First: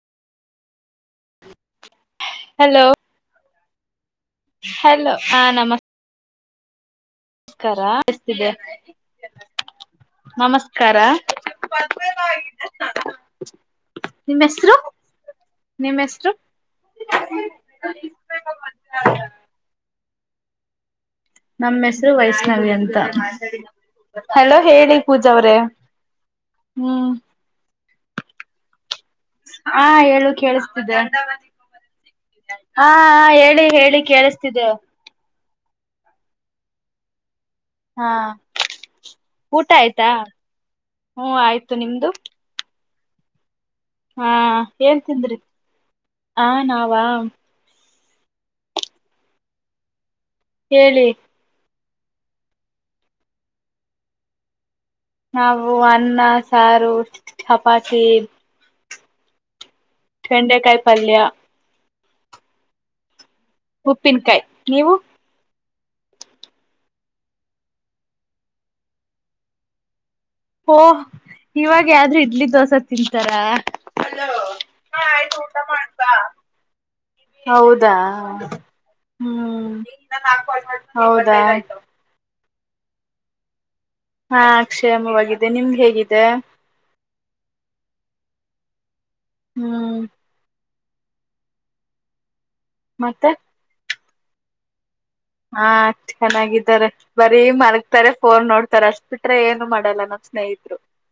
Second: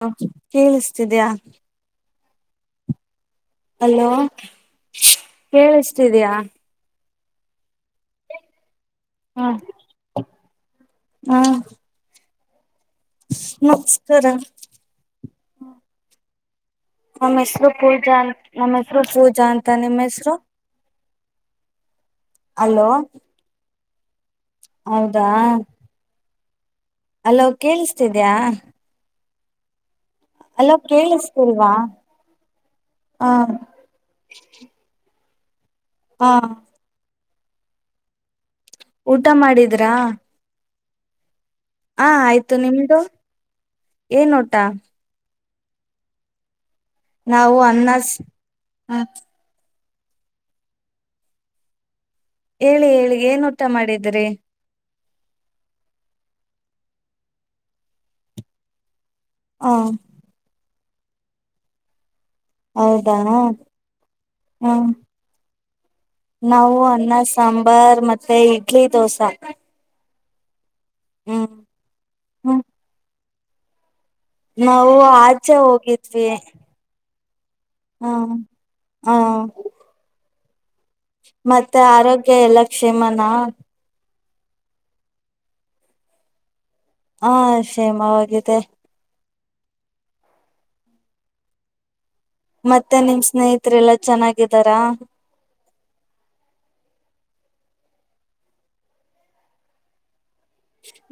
ಹ ಕೇಳುಸ್ತಿದ್ಯಾ. Hello. Hello hello ಹ ಕೇಳಿಸತಿದಯಾ ನಮಸ್ಕಾರ ಕೇಳಿಸ್ತಿದೆ ಹ್ಮ ನಮಸ್ತೆ ಕರ ನಮಸ್ಕಾರ ನಿಮ್ಮ ಹೆಸರು ನಿಮ್ಮ ಹೆಸರು ನಮ್ಮ್ ಹೆಸರು ಪೂಜಾ ಅ ನಮ್ಮ ಹೆಸರು ಪೂಜಾ ಅಂತ ನಿಮ್ಮ ಹೆಸರು ನಮ್ಮ ಹೆಸರು ವೈಷ್ಣವಿ ಅಲೋ ಅಂತ ಹಲೋ ಹೇಳಿ ಪೂಜ ಹೌದಾ ಅವ್ರೆ ಅಲೋ ಕೇಳಸ್ ತಿದ್ಯಾ ಹಾ ಹೇಳಿ ಕೇಳಿಸ್ತಿದೆ ಕೇಳಿಸ್ತಿಲ್ವಾ ಹಾ ಹ ಹೇಳಿ ಹೇಳಿ ಕೇಳಿಸ್ತಿದೆೆ ಹಾ ಹಾ ಊಟ ಮಾಡಿದ್ರಾ ಹ್ಮ್ ಆಯ್ತು ನಿಮ್ದು ಆ ಆಯ್ತು ನಿಮ್ದು ಹಾ ಏನ್ ಊಟ ಹೇಳ್ತಿದ್ರಿ ಹಾ ನಾವು ನಾವು ಅನ್ನ ಹಾ [inaudible] [unintelligible] ಹೇಳಿ ಹೇಳಿ ಹೇಳಿ ಏನ್ ಊಟ ಮಾಡಿದ್ರಿ ನಾವು ಅನ್ನ ಸಾರು ಚಪಾತಿ ಹ ಚೆಂಡೆಕಾಯ ಪಲ್ಯ ಹೌದಾ? ಹಾ ಉಪ್ಪಿನಕಾಯಿ ನೀವು ನಾವು ಅನ್ನ ಸಾಂಬಾರ್ ಮತ್ತೆ ಇಡ್ಲಿ ದೋಸಾ ಓ ಹ್ಮ್ ಇವಾಗ ಯಾರು ಇಡ್ಲಿ ಹ್ಮ ದೋಸೆ ತಿಂದ ತರಾ. ನಾವು ಆಚೆ ಹೋಗಿದ್ವಿ. ಹೌದಾ ಹ ಹ ಹ್ಮ್. ಹ. ಮತ್ತೆ ಆರೋಗ್ಯ ಎಲ್ಲ. ಕ್ಷೇಮಾನ. ಹಾ ಅಕ್ಷೇಮವಾಗಿದೆ ನಿಮ್ಗೆ ಹೇಗಿದೆ. ಹಾ ಕ್ಷೇಮವಾಗಿದೆ. ಹ್ಮ್. ಮತ್ತೆ ನಿಮ್ ಸ್ನೇಹಿತರೆಲ್ಲ. ಚೆನ್ನಾಗಿದ್ದಾರಾ. ಹಾ ಚೆನ್ನಾಗಿದ್ದಾರೆ ಬರೀ ಮಲಗ್ತಾರೆ ಫೋನ್ ನೋಡ್ತಾರೆ ಅಷ್ಟು ಬಿಟ್ರೆ ಏನು ಮಾಡಲ್ಲ ನಮ್ಮ್ ಸ್ನೇಹಿತ.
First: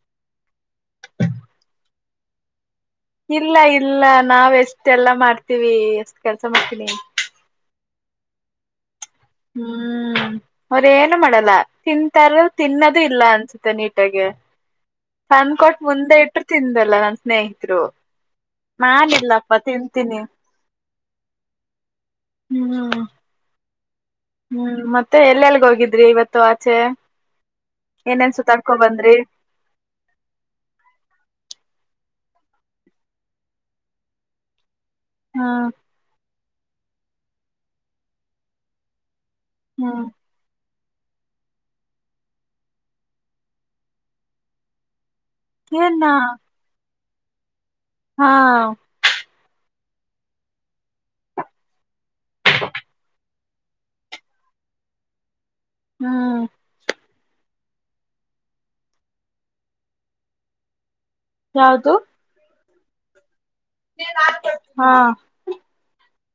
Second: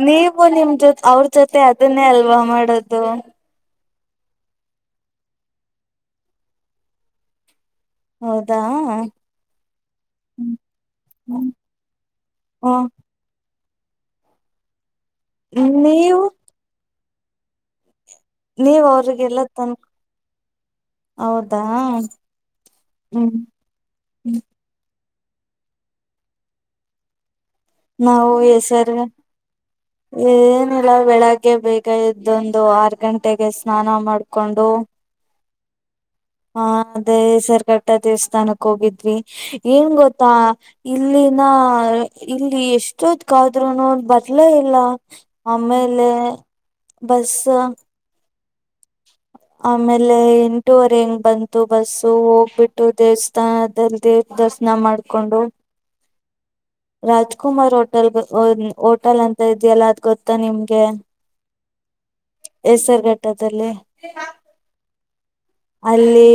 ನೀವು ನಿಮ್ ಜೊತೆ ಅವ್ರ ಜೊತೆ ಅದನ್ನೇ ಅಲ್ವಾ ಮಾಡೋದು. ಇಲ್ಲ ಇ ಇಲ್ಲ ನಾವ ಎಷ್ಟ ಎಲ್ಲಾ ಮಾಡ್ತೀವಿ ಎಷ್ಟ ಕೆಲ್ಸ ಮಾಡ್ತೀನಿ ಹೌದಾ ಹ್ಮ್ ಅವ್ರೇಏನು ಮಾಡಲ್ಲ ತಿಂತಾರ ಹ ತಿನ್ನದು ಇಲ್ಲ ಅನ್ಸುತ್ತೆ ತ ನೀಟಾಗ ತಂದು ಕೊಟ್ಟ ಮುಂದೆ ನೀವು ಇಟ್ಟು ತಿಂದೆಲ್ಲ ನಾನ ಸ್ನೇಹಿತರು ನೀವ್ ಅವ್ರಿಗೆಲ್ಲ ನಾನಿಲ್ಲಪ್ಪ ತನ್ ತಿಂತೀನಿ ಹೌದಾ ಹ್ಮ್ ಹ್ಮ್ ಹ್ಮ್ ಮತ್ತೆ ಮತ್ತೆ ಎಲ್ಲೆಲ್ಗ ಹೋಗಿದ್ರಿ ಇವತ್ತು ಆಚೆ ನಾವು ಏನೇನ್ ಸುತ್ತಾಡ್ಕೊ ಹೆಸರ್ ಬಂದ್ರಿ ಏನಿಲ್ಲ ಬೆಳಗ್ಗೆ ಬೇಗ ಇದೊಂದು ಆರ್ ಗಂಟೆಗೆ ಸ್ನಾನ ಮಾಡ್ಕೊಂಡು ಹಾ ಹ ಅದೇ ಸರ್ ಕಟ್ಟ ದೇವಸ್ಥಾನಕ್ಕೆ ಹೋಗಿದ್ವಿ ಏನ್ ಹ್ಮ್ ಗೊತ್ತಾ ಇಲ್ಲಿನ ಇಲ್ಲಿ ಎಷ್ಟೊತ್ಗಾದ್ರೂನೂ ಬರಲೇ ಇಲ್ಲ ಆಮೇಲೆ ಏನಾ ಬಸ್ ಹಾ ಆಮೇಲೆ ಎಂಟೂವರೆ ಹಂಗ್ ಬಂತು ಬಸ್ಸು ಹೋಗ್ಬಿಟ್ಟು ದೇವಸ್ಥಾನದಲ್ಲಿ ದೇವ ದರ್ಶನ ಮಾಡ್ಕೊಂಡು ಹ್ಮ್ ರಾಜುಕುಮಾರ್ ಹೋಟೆಲ್ ಹೋಟೆಲ್ ಅಂತ ಇದೆಯಲ್ಲ ಅದ್ ಗೊತ್ತಾ ನಿಮ್ಗೆ ಯಾವುದು ಹೆಸರುರ್ಘಟ್ಟದು ದಲ್ಲೇ ಹಾ ಅಲ್ಲಿ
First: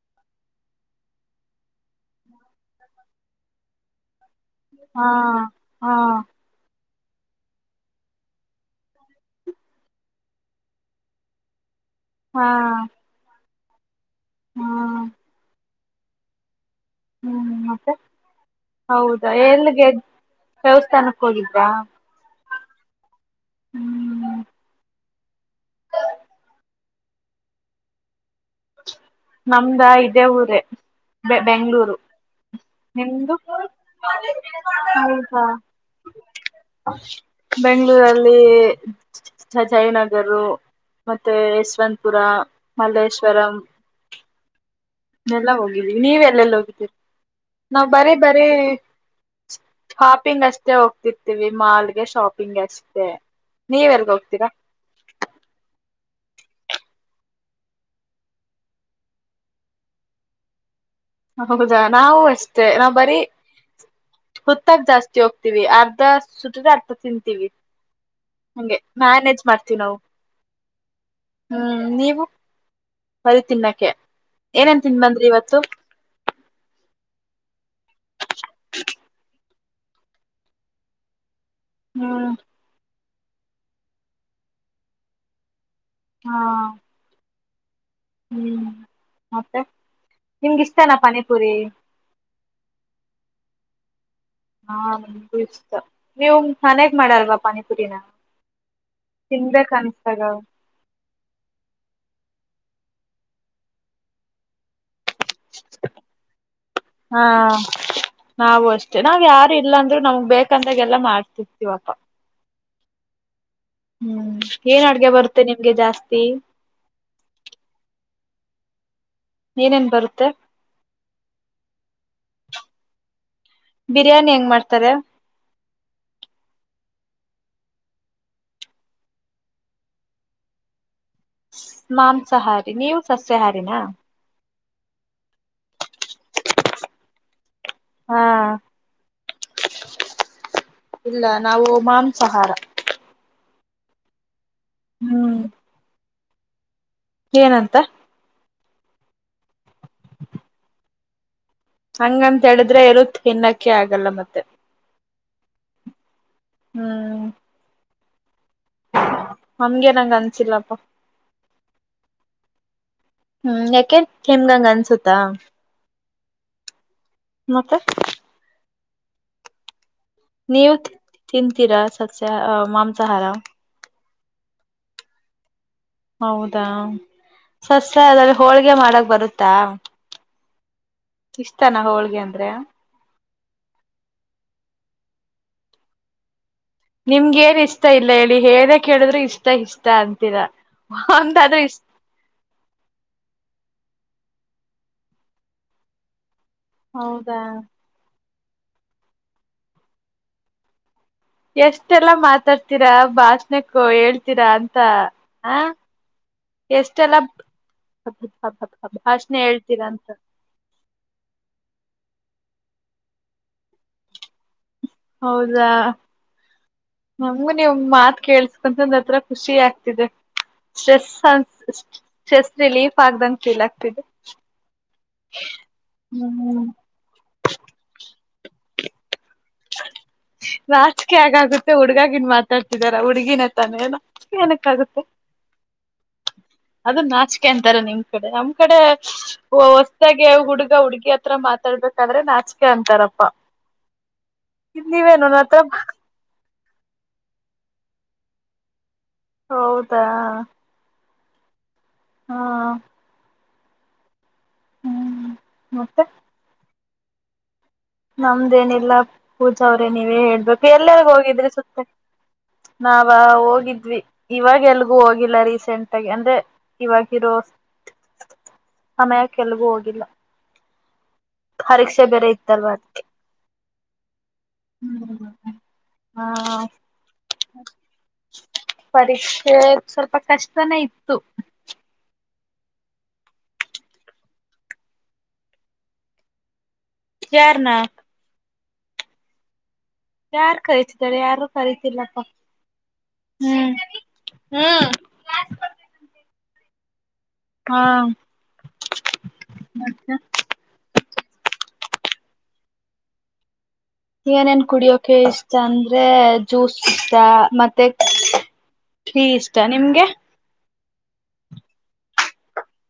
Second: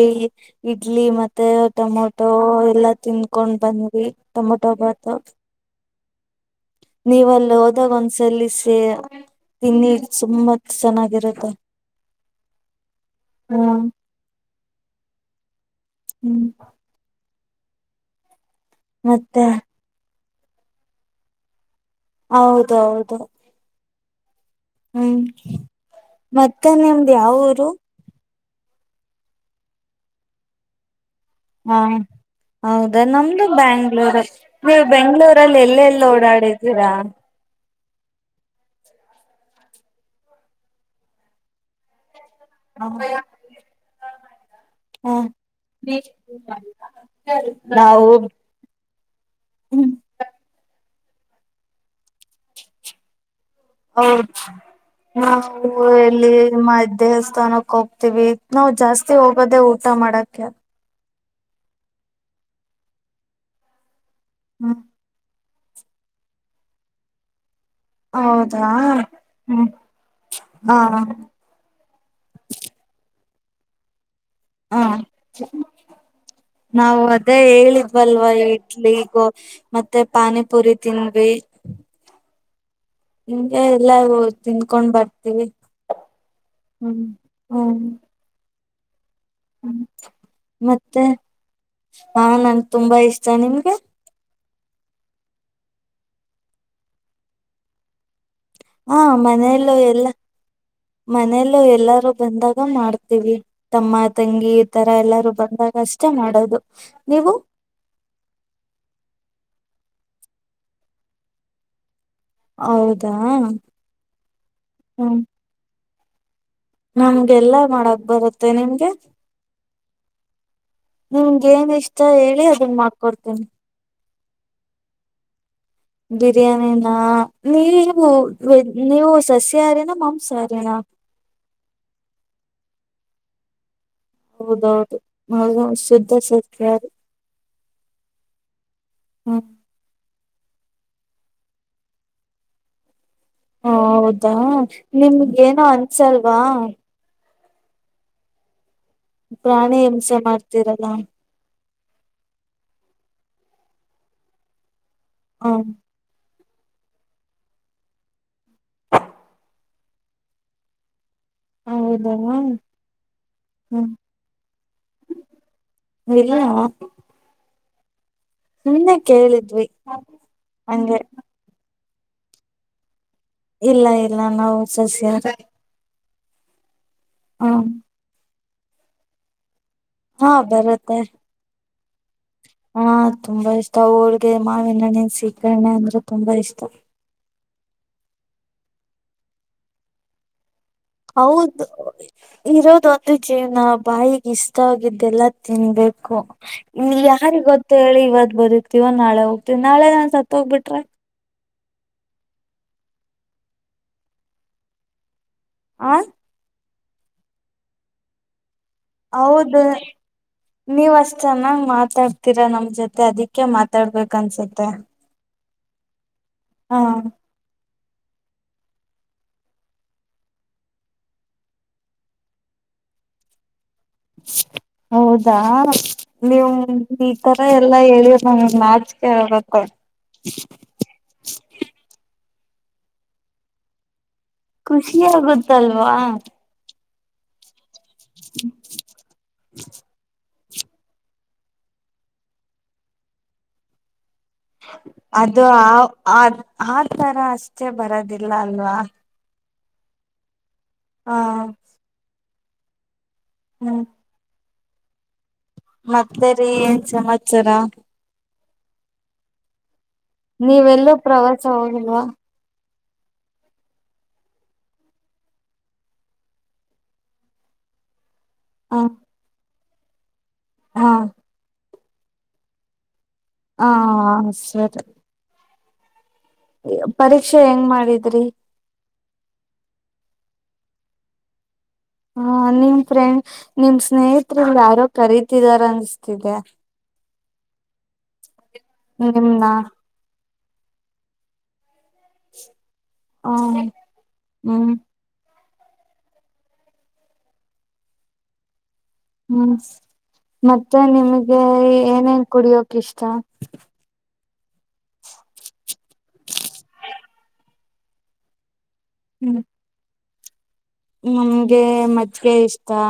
ಇಡ್ಲಿ ಮತ್ತೆ ಟೊಮೊಟೊ ಎಲ್ಲಾ ತಿನ್ಕೊಂಡ್ ಬಂದ್ವಿ ಹಾ ಟಮೋಟೋಬಾತ್ ಹಾ [inaudible] ಹಾ ಹ್ಮ ಹಾ ಹ್ಮ್ ಹ್ಮ್ ಮತ್ತೆ ಹೌದಾ ಮತ್ತೆ ಎಲ್ಲಿಗೆದ ದೇವಸ್ಥಾನಕ್ಕೆ ಹೋಗಿದ್ರಾ ಹೌದೌದು ಹ್ಮ್ ಹ್ಮ್ ಮತ್ತೆ ನಿಮ್ದ್ ಯಾವ ಊರು ನಮ್ದಾ ಇದೇ ಊರೇ ಬೆ ಹಾ ಬೆಂಗಗಳೂರು ಹೌದಾ ನಮ್ದು ಬ್ಯಾಂಗ್ಳೂರ್ ನೀವು ಹೌದಾ ಬೆಂಗ್ಳೂರಲ್ಲಿ ಎಲ್ಲ ಎಲ್ಲಿ ಓಡಾಡಿದ್ದೀರಾ ಬೆಂಗಳೂರಲ್ಲಿ ಜಯನಗರು ಮತ್ತೇ ಯಶವಂತಪುರ ಹ ಮಲ್ಲೇಶ್ವರಂ ಎಲ್ಲ ಹೋಗಿದೀವಿ ನೀವ ಎಲ್ಲೆಲ್ಲಿ ಹೋಗಿದ್ದೀರಿ ನಾವ್ ನಾವು ಬರೀ ಬರೀ ಶಾಪಿಂಗ್ ಅಷ್ಟೇ ಹೋಗತ ರ್ತೀವಿ ಮಾಲ್ಗೆ ಶಾಪಿಂಗ್ ಅಷ್ಟೇ ನೀವೆಲ್ಗ ಹೌದು ಹೋಗ್ತೀರಾ ನ ನಾವು ಇಲ್ಲಿಮ್ಮ ದೇವಸ್ಥಾನಕ್ಕೆ ಹೋಗ್ತೀವಿ ನಾವು ಜಾಸ್ತಿ ಹೋಗೋದೇ ಊಟ ಮಾಡಕ್ಕೆ ಹೌದಾ ನಾವು ಅಷ್ಟೇ ನಾವ್ ಬರೀ ಹುತ್ ಹ್ಮ್ ಗ್ ಜಾಸ್ತಿ ಹೋಗ ವಿ ಅರ್ಧ ಸುತ್ತದ ಅರ್ಧ ತಿಂತೀವಿ ಹೌದಾ ಹಂಗೆ ಮ್ಯಾನೇಜ್ ಹ್ಮ್ ಮಾಡ್ತೀವಿ ನಾವು ಹಾ ಹ್ಮ್ ನೀವು ವಲ್ಲಿ ತಿನ್ನಕ್ಕೆ ಏನೇನ್ ಹಾ ತಿನ್ ಬಂದ್ರಿ ಇವತ್ತು ನಾವು ಅದೇ ಹೇಳಿದ್ವಲ್ವ ಇಡ್ಲಿಗೋ ಮತ್ತೆ ಪಾನಿಪುರಿ ತಿಂದ್ವಿ ಹ್ಮ್ ನಿಂಗೆ ಎಲ್ಲಾ ತಿಂದಕೊಂಡ್ ಬರ್ತೀವಿ ಹಾ ಹ್ಮ್ ಹ್ಮ್ ಹ್ಮ್ ಮತ್ತೆ ನಿಮ್ಗೆ ಇಷ್ಟನಾ ಮತ್ತೆ ಪಾನಿಪುರಿ ಹಾ ನಂಗ್ ತುಂಬಾ ಇಷ್ಟ ನಿಮ್ಗೆ ಹಾ ನಮ್ಗೂ ಇಷ್ಟ ನೀವು ಮನೆಗ್ ಮಾಡಲ್ವಾ ಪಾನಿಪುರಿನ ಹಾ ತಿನ್ಬೇಕ ಮನೆಯಲ್ಲೂ ಎಲ್ಲ ಅನ್ಸ್ದಾಗ ಮನೆಯಲ್ಲೂ ಎಲ್ಲಾರೂ ಬಂದಾಗ ನಾವ್ ಮಾಡ್ತೀವಿ ತಮ್ಮ ತಂಗಿ ತರ ಎಲ್ಲಾ. ಹಾ ನಾವು ಅಷ್ಟೆ ನಾವ್ ಯಾರು ಇಲ್ಲಂತ್. ಅಂದ್ರೆ ನಮ್ಗ್ ಬೇಕಂದಾಗೆಲ್ಲಾ ಮಾಡ್ತಿರ್ತಿವಪಾ. ಹೌದಾ. ಹ್ಮ್ ಏನ್ ಅಡ್ಗೆ ಹ್ಮ್ ಬರುತ್ತೆ ನಿಮ್ಗೆ ಜಾಸ್ ತಿ. ನಮ್ಗೆಲ್ಲಾ ಮಾಡಕ್ ಬರುತ್ತೆ ನಿಮ್ಗೆ. ಏನೇನ್ ಬರುತ್ತೆ ನಿಮ್ಗೇನ್ ಇಷ್ಟ ಹೇಳಿ ಅದನ್ ಮಾಡ್ಕೊಡ್ತಿನಿ. ಬಿರ್ಯಾನಿ ಹೆಂಗ್ ಮಾಡ್ತಾರೆ. ಬಿರ್ಯಾನಿನ ನೀವು ವೆ ನೀವು ಸಸ್ಯಾಹಾರಿನ ಮಾಂಸಹಾರಿನ. ಮಾಂಸಾಹಾರಿ ನೀವ್ ಸಸ್ಯಹಾರಿನ. ಹೌದೌದು. ಹೌದು ಶುದ್ಧ ಸಸ್ಯಾಹಾರಿ ಹಾ ಹ್ಮ್. ಇಲ್ಲ ನಾವು ಮಾಂಸಾಹಾರ. ಹಾ ಹೌದಾ. ನಿಮ್ಗ ಹ್ಮ್ ಏನು ಅನ್ಸಲ್ ವಾ ಏನಂತ. ಪ್ರಾಣಿಮ್ ಹಿಂಸೆ ಮಾಡ್ತಿರಲ್ಲ. ಹಂಗಂತ ಹೇಳುದ್ರೆ ಏನು ತಿನ್ನಕ್ಕೆ ಆಗಲ್ಲ ಮತ್ತೆ. ಹು ಹ್ಮ್ ಹಂಗೇನ್ ನಂಗ್ ಅನ್ಸಿಲ್ಲಪ್ಪ. ಹೌದಾ ಹ್ಮ್ ಯಾಕೆ ನಿಮ್ಗ್ ಹಂಗ್ ಅನ್ಸುತ್ತಾ. ಯಲ್ಲೋ. ಮತ್ತೆ. ಸುಮ್ನೆ ಕೇಳಿದ್ವಿ. ನೀವ್ ತ್ ಹಂಗೆ ತಿಂತೀರ ಸ್ ಸಸ್ಯ ಆ ಮಾಮ್ ಸಹಾರ. ಇಲ್ಲ ಇಲ್ಲ ನಾವು ಸಸ್ಯಹಾರಿ. ಹೌದಾ ಸಸ್ಯ ಅದಾರು ಹೋಳ್ಗೆ ಮಾಡಕ್ ಬರುತ್ತಾ? ಹಾ ಬರ ಇಷ್ಟಾನ ಹೋಳ್ಗೆ ಅಂದ್ರೆ? ತುಂಬಾ ಇಷ್ಟ ಹೋಳ್ಗೆ ಮಾವಿನಣ್ಣೆನ್ ಸೀಕರ್ರಣೆ ಅಂದ್ರೆ ತುಂಬಾ ಇಷ್ಟ. ನಿಮ್ಗ ಏನ್ ಇಷ್ಟ ಇಲ್ಲ ಹೇಳಿ ಹೇನೇ ಕೇಳಿದ್ರು ಇಷ್ಟ ಇಷ್ಟ ಅಂತೀರ. ಹೌದು ಇರೋದೊಂದ ಜೀವ್ನ ಬಾಯಿ ಇಷ್ಟ ಆಗಿದ್ದೆಲ್ಲ ತಿನ್ಬೇಕು. ಇಲ್ ಹೌದಾ ಯಾರಿಗ್ ಗೊತ್ ಹೇಳಿ ಇವತ್ ಬರತಿವ ನಾಳೆ ಹೋಗ್ತಿವಿ ನಾಳೆ ನಾನ್ ಸತ್ತ ಹೋಗ್ಬಿಟ್ರೆ ಎಷ್ಟೆಲ್ಲಾ ಮಾತಾಡ್ತೀರಾ ಭಾಷಣಕ್ಕ ಹೇಳ್ತೀರಾ ಅಂತ ಆ ಎಷ್ಟೆಲ್ಲ ಹತ್ ಹದಬತ್ ಹೌದು ನೀವ ಅಷ್ಟ್ ಚೆನ್ನಾಗ್ ಮಾತಾಡ್ ಹತ್ತೀರಾ ನಮ್ ಜೊತೆ ಅದಕ್ಕೆ ಮಾತಾಡ್ಬೇಕ ಅನ್ಸುತ್ತೆ ಹೌದಾ ಹಾ ನೀವು ಮಾತ್ ಕೇಸ್ಕಂತಂದತ್ರರ ಖುಷಿ ಆಗ್ತಿದೆ ಸ್ಟ್ರೆಸ್ ಸ್ಟ್ರೆಸ್ ರಿಲೀಫ್ ಆಗಂತ ಇದೆ ಹೌದಾ ನೀವು ಹ್ಮ್ ಈ ತರ ಎಲ್ಲಾ ಹೇಳಿ ಹ್ಮ ನಾಚಿಕೆ ಆಗತ್ತೇ ನಾಚ್ಕೇ ಯಾಕ್ ಆಗುತ್ತೆ ಹುಡ್ಗಾಗಿನ್ ಮಾತ್ರ ಕಟ್ಟಿದಾರ ಹುಡುಗಿನ ತಾನೆ ಏನ ಖುಷಿ ಆಗುತ್ತಲ್ವಾ ಅದುನ್ನ ನಾಚಕೆ ಅಂತ ನಿಮ್ ಕಡೆ ನಮ್ ಕಡೆ ಹೊಸದಾಗ ಹುಡು ಗ ಹುಡ್ಗಿ ಹತ್ರ ಮಾತಾಡ್ಬೇಕಾದ್ರೆ ನಾಚಿಕೆ ಅಂತಾರಪ್ಪ ಅದು ಆ ಆ ತರ ಅಷ್ಟೇ ಬರದಿಲ್ಲ ಅಲ್ವಾ ಹೌದಾ ಹಾ ಹಾ. ಹ್ಮ್. ಹ್ಮ್. ಮತ್ತೆ ಮತ್ತರೀ ಸಮಾಚಾರ. ನಮ್ದೇನಿಲ್ಲ ಪೂಜಾ. ನೀವೇ ಹೇಳ್ಬೇಕು ನೀವೆಲ್ಲೂ ಎಲ್ಲೆಲ್ಲಿ ಪ್ರವಾಸ ಹೋಗಿದ್ರೆ ಸುತ್ತ. ಹೋಗಿಲ್ವಾ ನಾವ ಹೋಗಿದ್ವಿ ಇವಾಗ ಎಲ್ಗೂ ಹೋಗಿಲ್ಲ ರೀಸೆಂಟ್ ಆಗಿ ಅಂದ್ರೆ ಇವಾಗಿರೋ. ಹ [unintelligible] ಎಲ್ಗೂ ಹೋಗ. ಇಲ್ಲ. [inaudible] ಪರೀಕ್ಷೆ ಬೇರೆ ಇತ್ತಲ್ವಾ ಅದಕ್ಕೆ ಹಾ ಸರಿ ಹಾ ಪರೀಕ್ಷೆ ಹೆಂಗ್ ಮಾಡಿದ್ರಿ ಪರೀಕ್ಷೆ ಸ್ವಲ್ಪ ಕಷ್ಟನೇ ಇತ್ತು ಹ ನಿಮ್ ಫ್ರೆಂಡ್ ನಿಮ್ ಸ್ನೇಹತ್ರಿ ಯಾರೋ ಕರೀತಿದಾರ ಅನ್ಸ್ತಿದೆ ಯಾರನಾ ನಿಮ್ನ ಯಾರು ಕರಿತಿದರೆ ಯಾರು ಕರ್ ತಿಲ್ಲಪ್ಪ ಹ ಹ್ಮ್ ಹ್ಮ್ ಹ್ಮ ಹಾ ಹ್ಮ್ ಮತ್ತೆ ಮತ್ತೆ ನಿಮ್ಗೆ ಏನೇನ್ ಕುಡಿಯೋಕ್ ಇಷ್ಟ ಈಗ ನನ್ ಕುಡಿಯೋಕೆ ಇಷ್ಟ ಅಂದ್ರೆ ಜ್ಯೂಸ್ ಇಷ್ಟ ಮತ್ತೆ ಟಿ ಹ್ಮ್ ಇಷ್ಟ ನಿಮ್ಗೆ ನಮ್ಗೆ ಮಜ್ಗೆ ಇಷ್ಟಾ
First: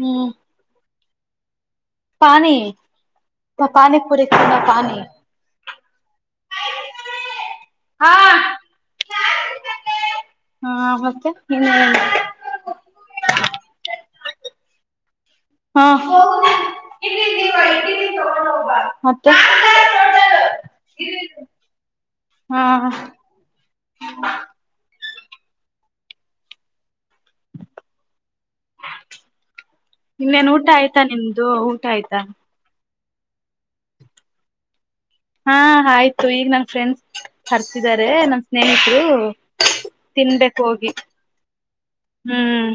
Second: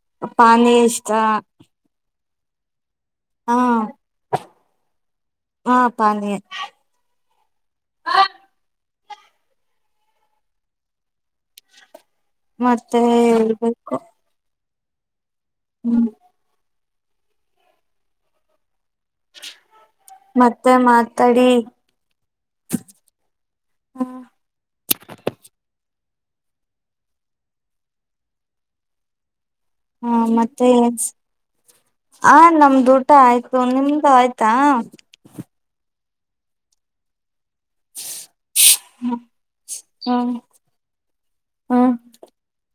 ಹ್ಮ್ ಪಾನಿ ಎಷ್ಟ್ ಚ ಪಾನಿ ಪಾನಿ ಪೂರಿ ಪಾನಿ ಹಾ ಪಂದ ಹಾ ಹಾ ಮತ್ತೆ ಇನ್ನ ಏನ್ ಮತ್ತೆ ಹ [inaudible] ಹಾ ಇಲ್ಲಿ ದಿನ ಇಲ್ಲಿ ತಗೊಂಡೋಗ ಬಾಯ [inaudible] ಮತ್ತೆ ಮಾತಾಡಿ ಹಾ ಹಾ ಹಾ ಇನ್ನೇನ್ ಮತ್ತೆ ಊಟ ಆಯ್ತಾ ನಿಮ್ದು ಊಟ ಆಯ್ತಾ ಆ ನಮ್ದು ಊಟ ಆಯ್ತು ನಿಮ್ದು ಆಯ್ತಾ ಹಾ ಆಯ್ ಸೊ ಈಗ ನನ್ ಫ್ರೆಂಡ್ಸ್ ಹರ್ತಿದ್ದಾರೆ ನಮ ಸ್ನೇಹಿತರು ಹ್ಮ್ ತಿನ್ಬೇಕಕ್ ಹೋಗಿ ಹ್ಮ್ ಹ್ಮ್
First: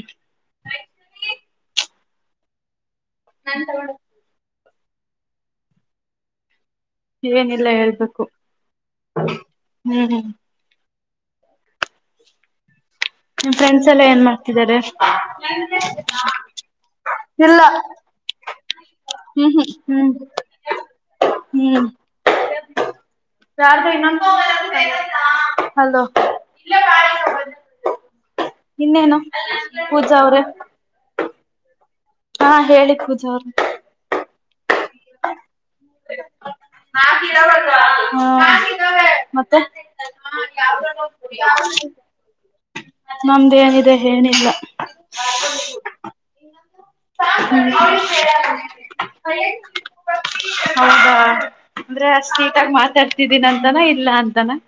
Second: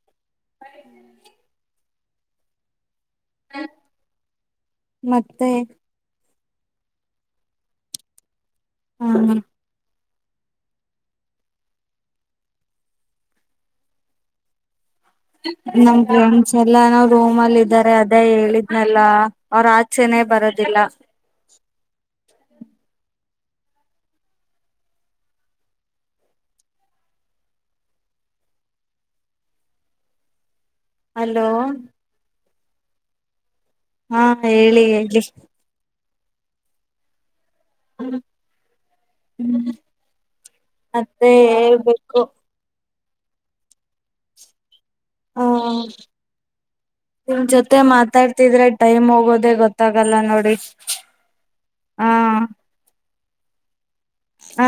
ನನ್ನ ತಗೊಂಡ್ ಮತ್ತೆ ಏನಿಲ್ಲ ಹೇಳ್ಬೇಕು ಹ ಹ್ಮ್ ಹ್ಮ್ ನಿಮ್ಮ್ ಫ್ರೆಂಡ್ಸ್ ಎಲ್ಲ ಏನ್ ಮಾಡ್ತಿದಿದ್ದಾರೆ ನಮ್ ಫ್ರೆಂಡ್ಸ್ ಎಲ್ಲಾನ ರೂಮ್ ಇಲ್ಲ ಅಲ್ಲಿ ಇದಾರೆ ಅದೇ ಹೇಳಿದ್ನೆಲ್ಲ ಹ್ಮ್ ಅವ್ರ ಹ್ಮ್ ಹ್ಮ್ ಆಚೆನೆೇ ಬರೋದಿಲ್ಲ ಹ್ಮ್ [unintelligible] ಇನ್ನೇನು ಪೂಜಾ ಅವ್ರೆ ಹಲೋ ಹಾ ಹೇಳಿ ಪೂಜಾ ಅವ್ರೇ ಹಾ ಹೇಳಿ ಹೇಳಿ [inaudible] ನ [inaudible] ಹ್ಮ ಮತ್ತೆ ಹ್ಮ್ ಮತ್ತೆ ಹೇಳುಬೇಕು ನಮ್ದ ಎನಿದೆ ಹೇನಿಲ್ಲ ಹ್ಮ ನಿಮ್ಮ ಜೊತೆ ಮಾತಾಡ್ತಿದ್ರೆ ಟೈಮ್ ಹೋಗೋದೇ ಗೊತ್ತಾಗ ಹೌದಾ ಹ ಅಂದ್ರೆ ಅಷ್ಟೀಟಾಗಿ ಮಾತಾಡ್ತಿದೀನ ಅಂತಾನ ಇಲ್ಲ ಅಂತಾನ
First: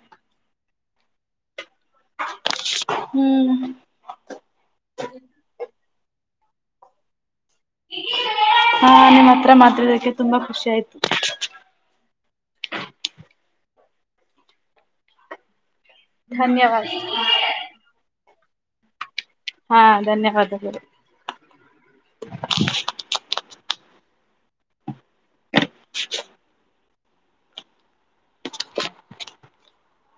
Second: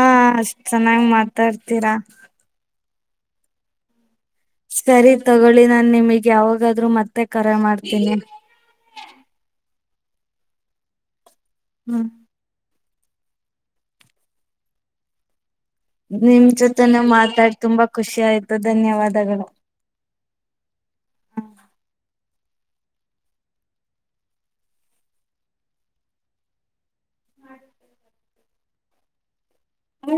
ಚೆನ್ನಾಗಿ ಮಾತಾಡ್ ತೀರಾ ಹೂ ಸರಿ ತಗೊಳ್ಳಿ ನ ನಿಮಗ್ ಯಾವಾಗಾದ್ರು ಮತ್ತೆ ಕರೆ ಮಾಡ್ತೀನಿ ಹಾ ನಿಮ್ಮ್ ಹತ್ರ ಮಾತಾಡ ಕೆ ತುಂಬಾ ಖುಷಿ ಆಯ್ತು ಹ್ಮ್ ನಿಮ್ ಧನ್ಯವಾದ ಜೊತೆನೂ ಮಾತಾಡ್ ತುಂಬಾ ಖುಷಿ ಆಯ್ತು ಧನ್ಯವಾದ ಹಾ ಧನ್ಯವಾದಗಳು [unintelligible] [unintelligible] [inaudible] ಹ್ಮ